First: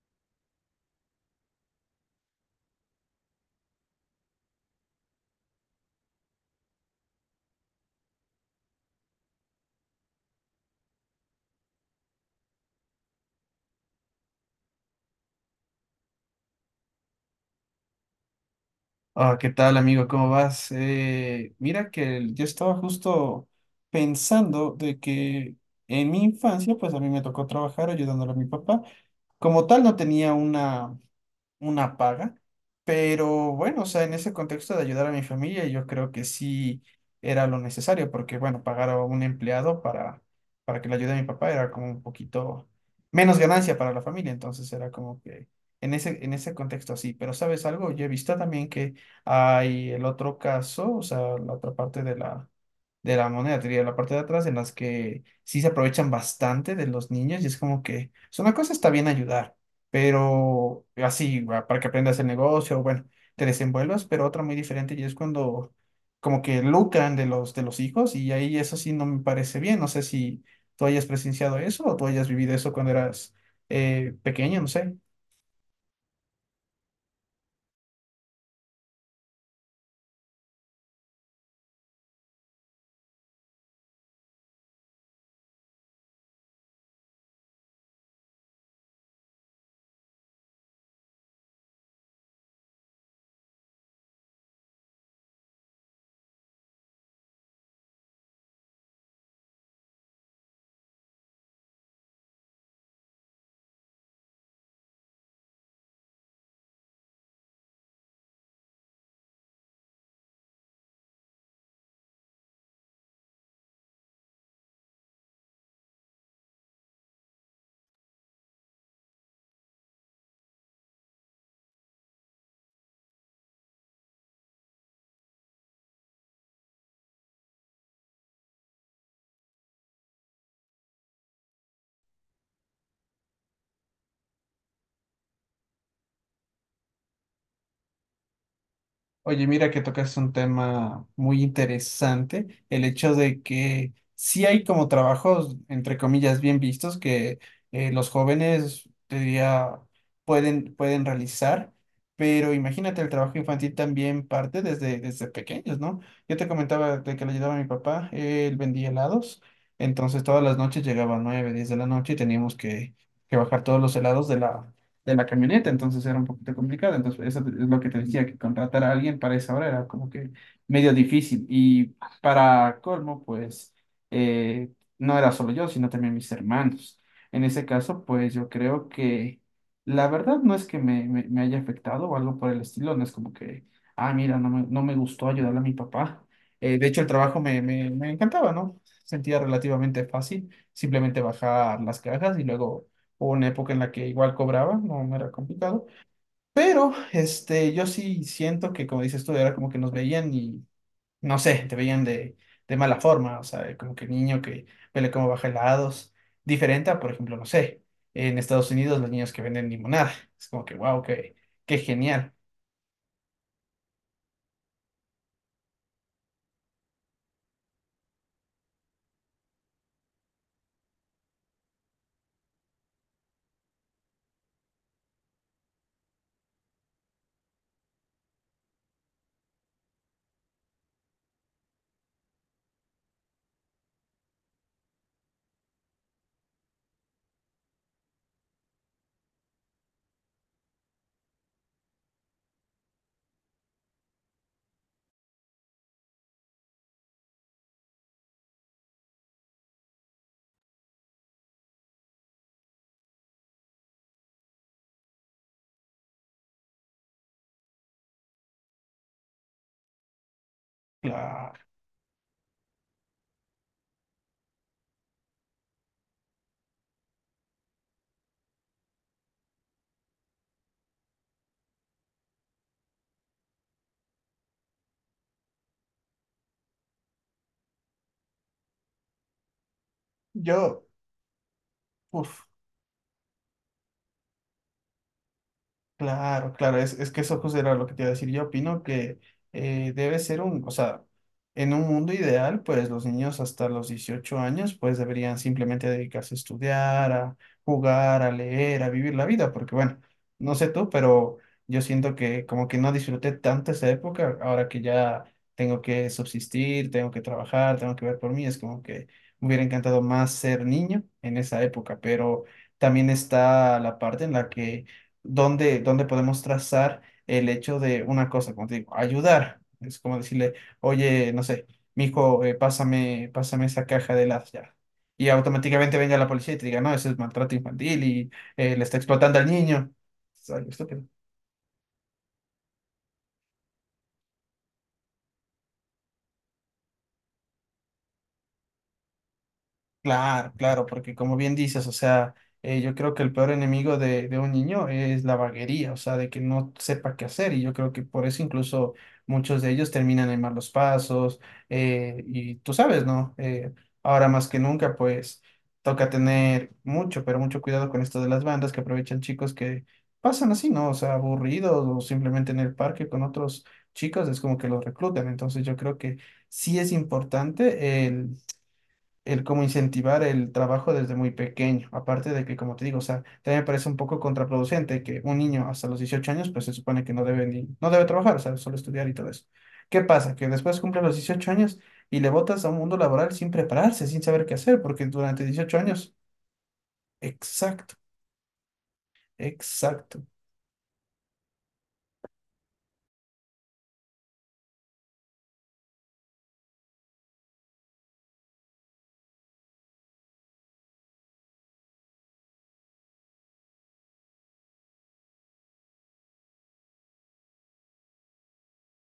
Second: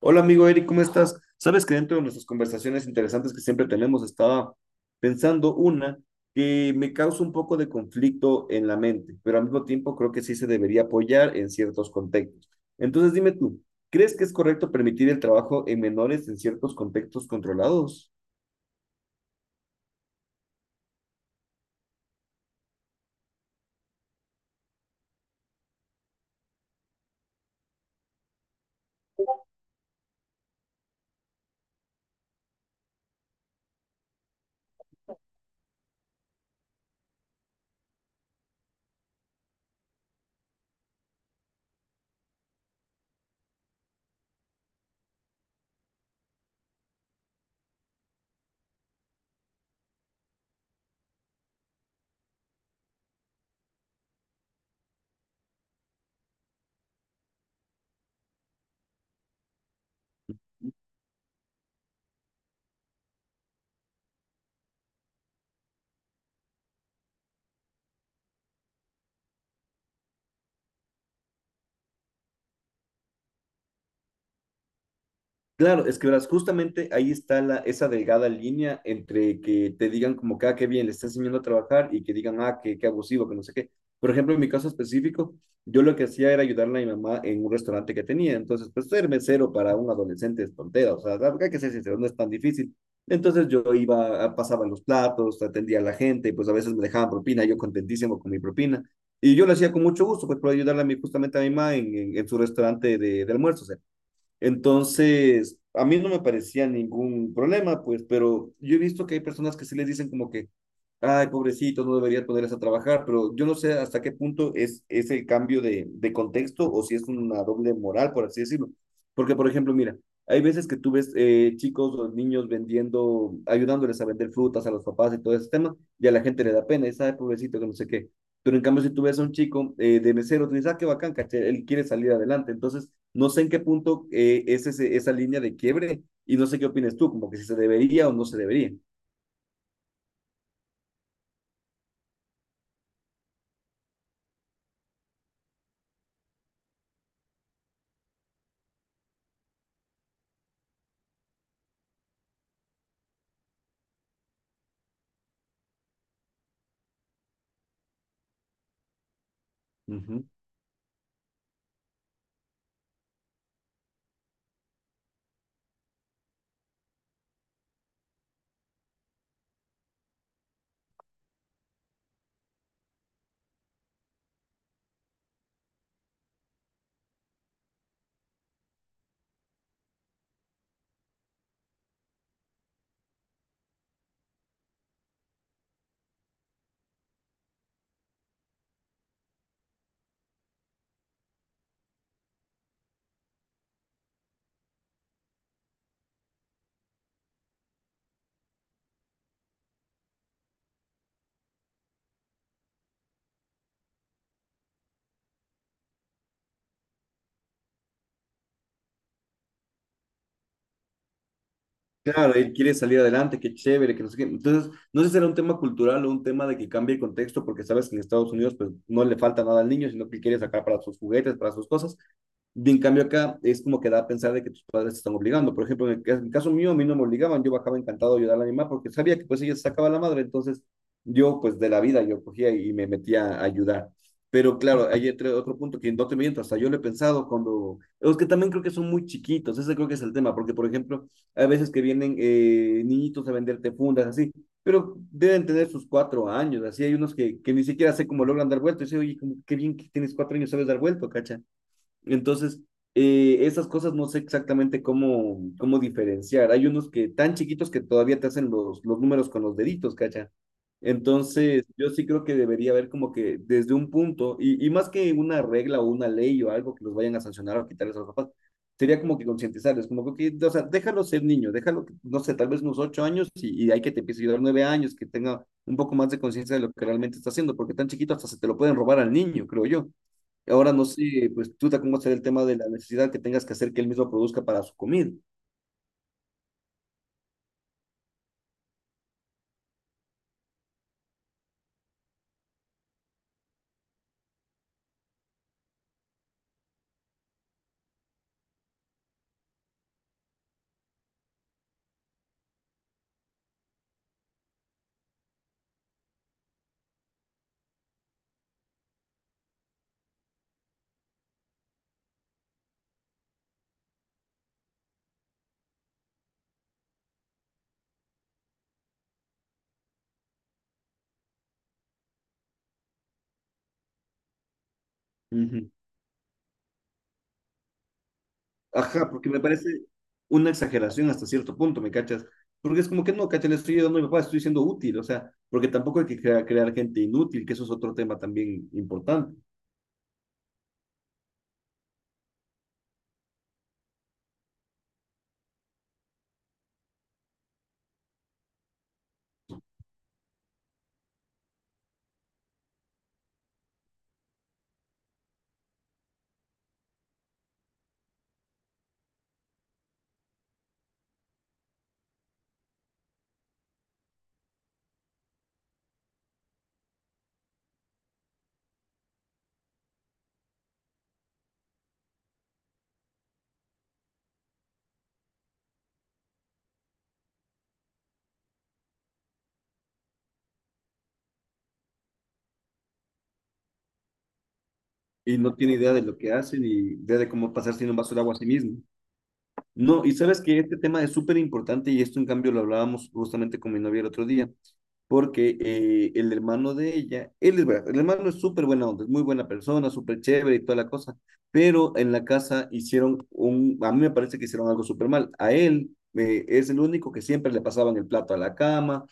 Hola amigo Eric, ¿cómo estás? Sabes que dentro de nuestras conversaciones interesantes que siempre tenemos, estaba pensando una que me causa un poco de conflicto en la mente, pero al mismo tiempo creo que sí se debería apoyar en ciertos contextos. Entonces dime tú, ¿crees que es correcto permitir el trabajo en menores en ciertos contextos controlados? Ah, ¿qué tal, amigo? ¿Cómo vas? Mira que yo estaba justo pensando de que en mi infancia, pues a mí me tocó trabajar ayudándole a mi papá. Como tal, no tenía una paga, pero bueno, o sea, en ese contexto de ayudar a mi familia, yo creo que sí era lo necesario, porque bueno, pagar a un empleado para que le ayude a mi papá era como un poquito menos ganancia para la familia, entonces era como que en ese contexto sí, pero ¿sabes algo? Yo he visto también que hay el otro caso, o sea, la otra parte de la moneda, te diría, la parte de atrás, en las que sí se aprovechan bastante de los niños y es como que, o sea, una cosa está bien ayudar, pero así, va, para que aprendas el negocio, bueno, te desenvuelvas, pero otra muy diferente y es cuando como que lucran de los hijos y ahí eso sí no me parece bien, no sé si tú hayas presenciado eso o tú hayas vivido eso cuando eras pequeño, no sé. Claro, es que verás, justamente ahí está esa delgada línea entre que te digan como que, ah, qué bien, le estás enseñando a trabajar y que digan, ah, qué abusivo, que no sé qué. Por ejemplo, en mi caso específico, yo lo que hacía era ayudarle a mi mamá en un restaurante que tenía. Entonces, pues ser mesero para un adolescente es tontera, o sea, hay que ser sincero, no es tan difícil. Entonces yo iba, pasaba los platos, atendía a la gente, y pues a veces me dejaban propina, yo contentísimo con mi propina. Y yo lo hacía con mucho gusto, pues por ayudarle justamente a mi mamá en su restaurante de almuerzos. Entonces, a mí no me parecía ningún problema, pues, pero yo he visto que hay personas que sí les dicen como que, ay, pobrecito, no deberías ponerse a trabajar, pero yo no sé hasta qué punto es el cambio de contexto o si es una doble moral, por así decirlo. Porque, por ejemplo, mira, hay veces que tú ves chicos o niños vendiendo, ayudándoles a vender frutas a los papás y todo ese tema, y a la gente le da pena, es, ay, pobrecito, que no sé qué. Pero en cambio, si tú ves a un chico de mesero, tú dices, ah, qué bacán, caché, él quiere salir adelante. Entonces, no sé en qué punto es esa línea de quiebre y no sé qué opinas tú, como que si se debería o no se debería. Oye, mira que tocas un tema muy interesante, el hecho de que sí hay como trabajos, entre comillas, bien vistos que los jóvenes, te diría, pueden realizar, pero imagínate, el trabajo infantil también parte desde pequeños, ¿no? Yo te comentaba de que le ayudaba a mi papá, él vendía helados, entonces Ujú. todas las noches llegaba a 9-10 de la noche y teníamos que bajar todos los helados de la camioneta, entonces era un poquito complicado. Entonces, eso es lo que te decía, que contratar a alguien para esa hora era como que medio difícil. Y para colmo, pues eh, no era solo yo, sino también mis hermanos. En ese caso, pues yo creo que la verdad no es que me haya afectado o algo por el estilo, no es como que, ah, mira, no me gustó ayudarle a mi papá. De hecho, el trabajo me encantaba, ¿no? Sentía relativamente fácil simplemente bajar las cajas y luego hubo una época en la que igual cobraba, no, no era complicado. Pero este, yo sí siento que, como dices tú, era como que nos veían y, no sé, te veían de mala forma, o sea, como que niño que vele cómo baja helados, diferente a, por ejemplo, no sé, en Estados Unidos los niños que venden limonada, es como que, wow, qué genial. Claro, él quiere salir adelante, qué chévere, que no sé qué. Entonces, no sé si será un tema cultural o un tema de que cambie el contexto, porque sabes que en Estados Unidos pues no le falta nada al niño, sino que quiere sacar para sus juguetes, para sus cosas, bien, en cambio acá es como que da a pensar de que tus padres te están obligando. Por ejemplo, en el caso mío, a mí no me obligaban, yo bajaba encantado a ayudar a mi mamá porque sabía que pues ella se sacaba la madre, entonces yo pues de la vida yo cogía y me metía a ayudar. Pero claro, hay otro punto que no te miento, hasta yo lo he pensado cuando. Es que también creo que son muy chiquitos, ese creo que es el tema, porque por ejemplo, hay veces que vienen niñitos a venderte fundas, así, pero deben tener sus 4 años, así hay unos que ni siquiera sé cómo logran dar vuelto, y dice, oye, como, qué bien que tienes 4 años, sabes dar vuelto, cacha entonces, esas cosas no sé exactamente cómo diferenciar. Hay unos que tan chiquitos que todavía te hacen los números con los deditos, ¿cacha? Claro. Entonces, yo sí creo que debería haber como que desde un punto, y más que una regla o una ley o algo que los vayan a sancionar o quitarles a los papás, sería como que concientizarles, como que, ok, o sea, déjalo ser niño, déjalo, que, no sé, tal vez unos 8 años y hay que te empiece a ayudar 9 años, que tenga un poco más de conciencia de lo que realmente está haciendo, porque tan chiquito hasta se te lo pueden robar al niño, creo yo. Ahora Yo, no sé, pues tú te cómo será el tema Uff. de la necesidad que tengas que hacer que él mismo produzca para su comida. Claro, claro, es que eso justo era lo que te iba a decir. Yo opino que debe ser o sea, en un mundo ideal, pues los niños hasta los 18 años, pues deberían simplemente dedicarse a estudiar, a jugar, a leer, a vivir la vida, porque bueno, no sé tú, pero yo siento que como que no disfruté tanto esa época, ahora que ya tengo que subsistir, tengo que trabajar, tengo que ver por mí, es como que me hubiera encantado más ser niño en esa época, pero también está la parte en la que dónde podemos trazar el hecho de una cosa, como te digo, ayudar. Es como decirle, oye, no sé, mijo, pásame esa caja de las ya. Y Ujú. automáticamente venga la policía y te diga, no, ese es maltrato infantil y le está Ajá, porque explotando me al parece niño. Es una algo estúpido. exageración hasta cierto punto, ¿me cachas? Porque es como que no, cacha, le estoy ayudando a mi papá, estoy siendo útil, o sea, porque tampoco hay que crear gente inútil, que eso es otro tema también importante. Claro, claro, porque como bien dices, o sea, yo creo que el peor enemigo de un niño es la vaguería, o sea, de que no sepa qué hacer, y yo creo que por eso incluso muchos de ellos terminan en malos pasos, y tú sabes, ¿no? Ahora más que nunca, pues toca tener mucho, pero mucho cuidado con esto de las bandas que aprovechan chicos que pasan así, ¿no? O sea, aburridos o simplemente en el parque con otros chicos, es como que los reclutan, entonces yo creo que sí es importante el como incentivar el trabajo desde muy pequeño. Aparte de que, como te digo, o sea, también me parece un poco contraproducente que un niño hasta los 18 años, pues se supone que no debe ni, no debe trabajar, o sea, solo estudiar y todo eso. ¿Qué pasa? Que después cumple los 18 años y le botas a un mundo laboral sin prepararse, sin saber qué hacer, porque Y durante no tiene 18 idea de años, lo que hace ni idea de cómo pasar sin exacto, un vaso de agua a sí mismo. No, y exacto. sabes que este tema es súper importante y esto en cambio lo hablábamos justamente con mi novia el otro día. Porque el hermano de ella, él es verdad, el hermano es súper buena onda, es muy buena persona, súper chévere y toda la cosa, pero en la casa a mí me parece que hicieron algo súper mal. A él es el único que siempre le pasaban el plato a la cama,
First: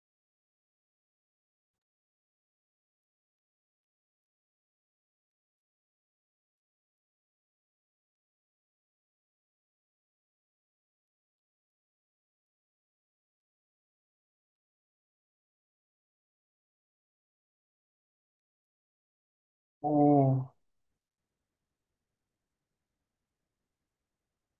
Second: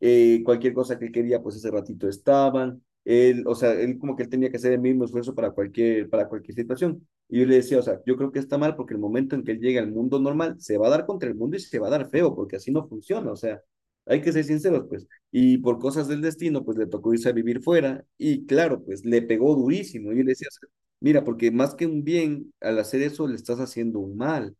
cualquier cosa que quería, pues ese ratito estaban. Él, o sea, él como que él tenía que hacer el mismo esfuerzo para cualquier situación. Y yo le decía, o sea, yo creo que está mal porque el momento en que él llegue al mundo normal, se va a dar contra el mundo y se va a dar feo, porque así no funciona. O sea, hay que ser sinceros, pues. Y por cosas del destino, pues le tocó irse a vivir fuera y claro, pues le pegó durísimo. Yo le decía, Oh, mira, porque más que un bien, al hacer eso le estás haciendo un mal,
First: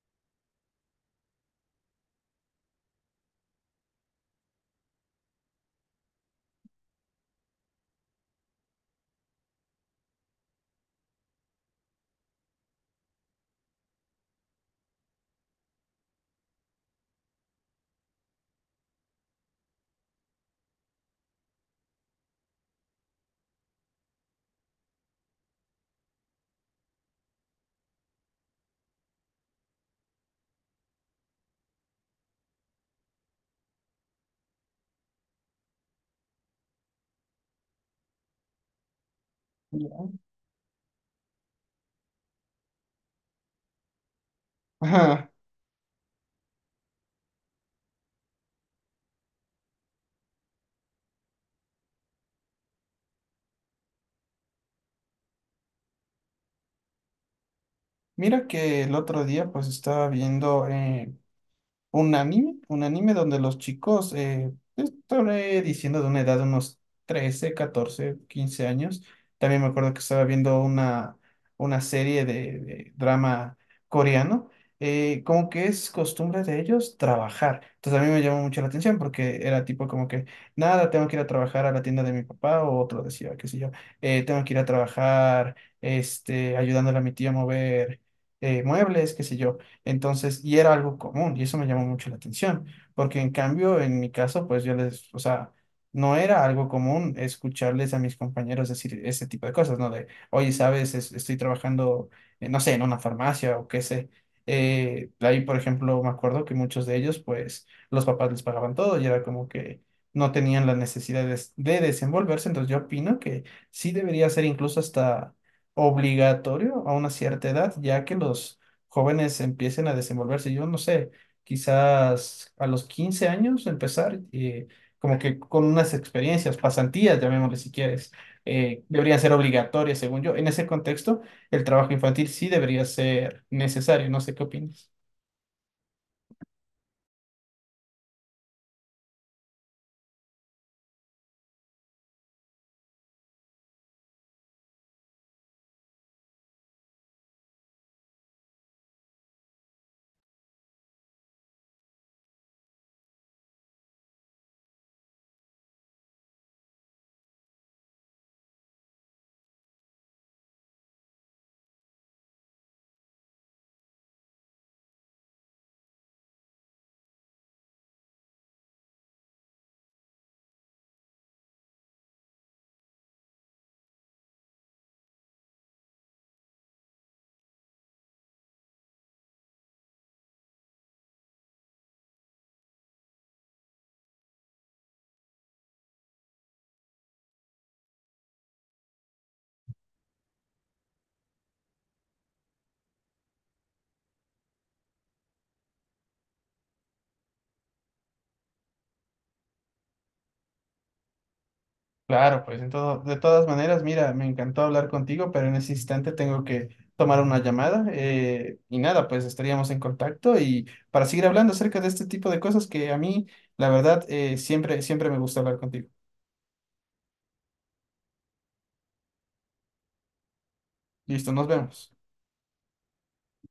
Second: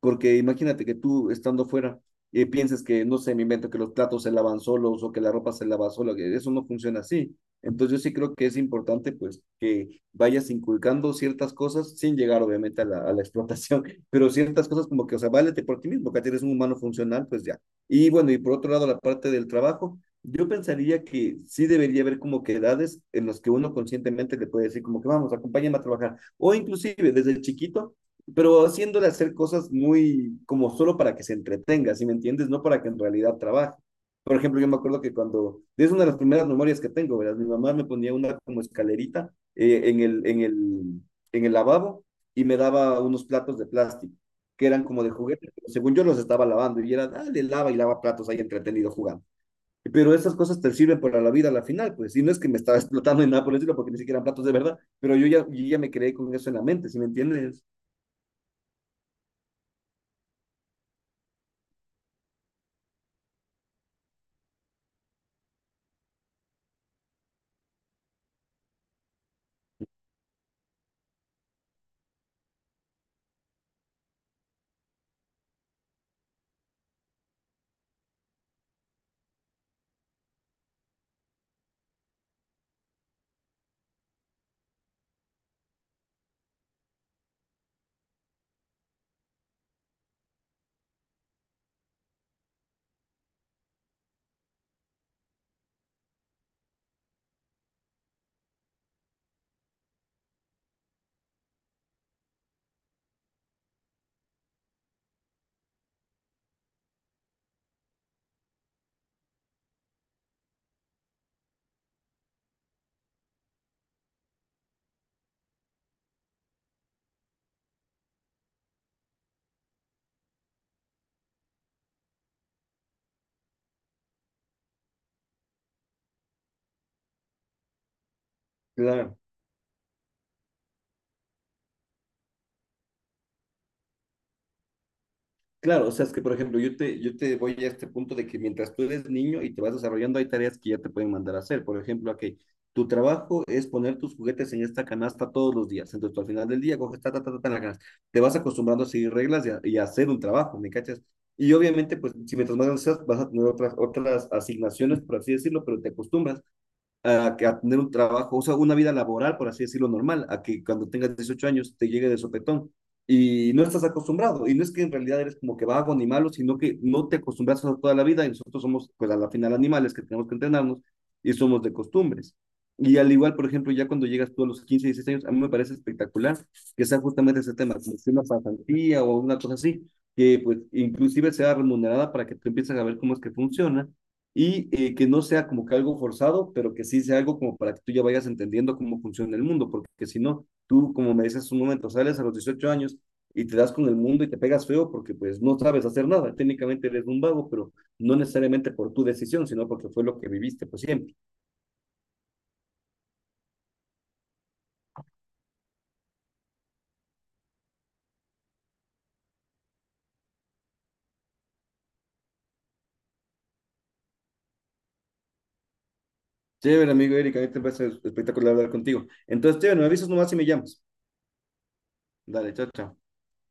porque imagínate que tú estando fuera pienses que, no sé, me invento que los platos se lavan solos o que la ropa se lava sola, que eso no funciona así. Entonces yo sí creo que es importante pues que vayas inculcando ciertas cosas sin llegar obviamente a la explotación, pero ciertas cosas como que, o sea, válete por ti mismo, que eres un humano funcional, pues ya. Y bueno, y por otro lado la parte del trabajo yo pensaría que sí debería haber como que edades en las que uno conscientemente le puede decir como que vamos, acompáñame a trabajar. O inclusive desde chiquito, pero haciéndole hacer cosas muy como solo para que se entretenga, ¿sí me entiendes? No para que en realidad trabaje. Por ejemplo, yo me acuerdo que cuando, es una de las primeras memorias que tengo, ¿verdad? Mi mamá me ponía una como escalerita en ya. el, en el, en el lavabo y me daba unos platos de plástico que eran como de Ajá. juguete, pero según yo los estaba lavando y era, dale, lava y lava platos ahí entretenido jugando. Pero esas cosas te sirven para la vida a la final, pues. Y no es que me estaba explotando en nada por el estilo, porque ni siquiera eran platos de verdad, pero yo ya me creé con eso en la mente, ¿sí me entiendes? Mira que el otro día pues estaba viendo un anime donde los chicos, estaré diciendo de una edad de unos 13, 14, 15 años. También me acuerdo que estaba viendo una serie de drama coreano. Como que es costumbre de ellos trabajar. Entonces a mí me llamó mucho la atención porque era tipo como que, nada, tengo que ir a trabajar a la tienda de mi papá o otro decía, qué sé yo, tengo que ir a trabajar, este, ayudándole a mi tía a mover muebles, qué sé yo. Entonces, y era algo común, y eso me llamó mucho la atención, porque en cambio, en mi caso, pues yo les, o sea, no era algo común escucharles a mis compañeros decir ese tipo de cosas, ¿no? De, oye, sabes, estoy trabajando, no sé, en una farmacia o qué sé. Ahí, por ejemplo, me acuerdo que muchos de ellos, pues, los papás les pagaban todo y era como que no tenían la necesidad de desenvolverse, entonces yo opino que sí debería ser incluso hasta obligatorio a una cierta edad, ya que los jóvenes empiecen a desenvolverse. Yo no sé, quizás a los 15 años empezar, como que con unas experiencias, pasantías, llamémosle si quieres, Claro, deberían ser obligatorias, según yo. En ese contexto, el trabajo infantil sí debería ser necesario. No sé qué opinas. claro. O sea, es que, por ejemplo, yo te voy a este punto de que mientras tú eres niño y te vas desarrollando, hay tareas que ya te pueden mandar a hacer. Por ejemplo, aquí, tu trabajo es poner tus juguetes en esta canasta todos los días. Entonces, tú al final del día coges ta, ta, ta, ta, ta en la canasta. Te vas acostumbrando a seguir reglas y a hacer un trabajo, ¿me cachas? Y obviamente, pues, si mientras más grande vas a tener otras asignaciones, por así decirlo, pero te acostumbras que a tener un trabajo, o sea, una vida laboral, por así decirlo, normal, a que cuando tengas 18 años te llegue de sopetón y no estás acostumbrado. Y no es que en realidad eres como que vago ni malo, sino que no te acostumbras a toda la vida y nosotros somos, pues a la final, animales que tenemos que entrenarnos y somos de costumbres. Y al igual, por ejemplo, ya cuando llegas tú a los 15 16 años, a mí me parece espectacular que sea justamente ese tema, como si una pasantía o una cosa así, que pues inclusive sea remunerada para que tú empieces a ver cómo es que funciona y que no sea como que algo forzado, pero que sí sea algo como para que tú ya vayas entendiendo cómo funciona el mundo, porque si no, tú, como me dices un momento, sales a los 18 años y te das con el mundo y te pegas feo porque pues no sabes hacer nada, técnicamente eres un vago, pero no necesariamente por tu decisión, sino porque fue lo que viviste pues siempre. Claro, pues de todas maneras, mira, me encantó hablar contigo, pero en ese instante tengo que tomar una llamada y nada, pues estaríamos en contacto y para seguir hablando acerca de este tipo de cosas que a mí, la verdad, siempre, siempre me gusta hablar contigo. Chévere, amigo Erika, a mí te parece espectacular hablar contigo. Entonces, chévere, me avisas nomás si me llamas. Listo, nos vemos. Dale, chao, chao.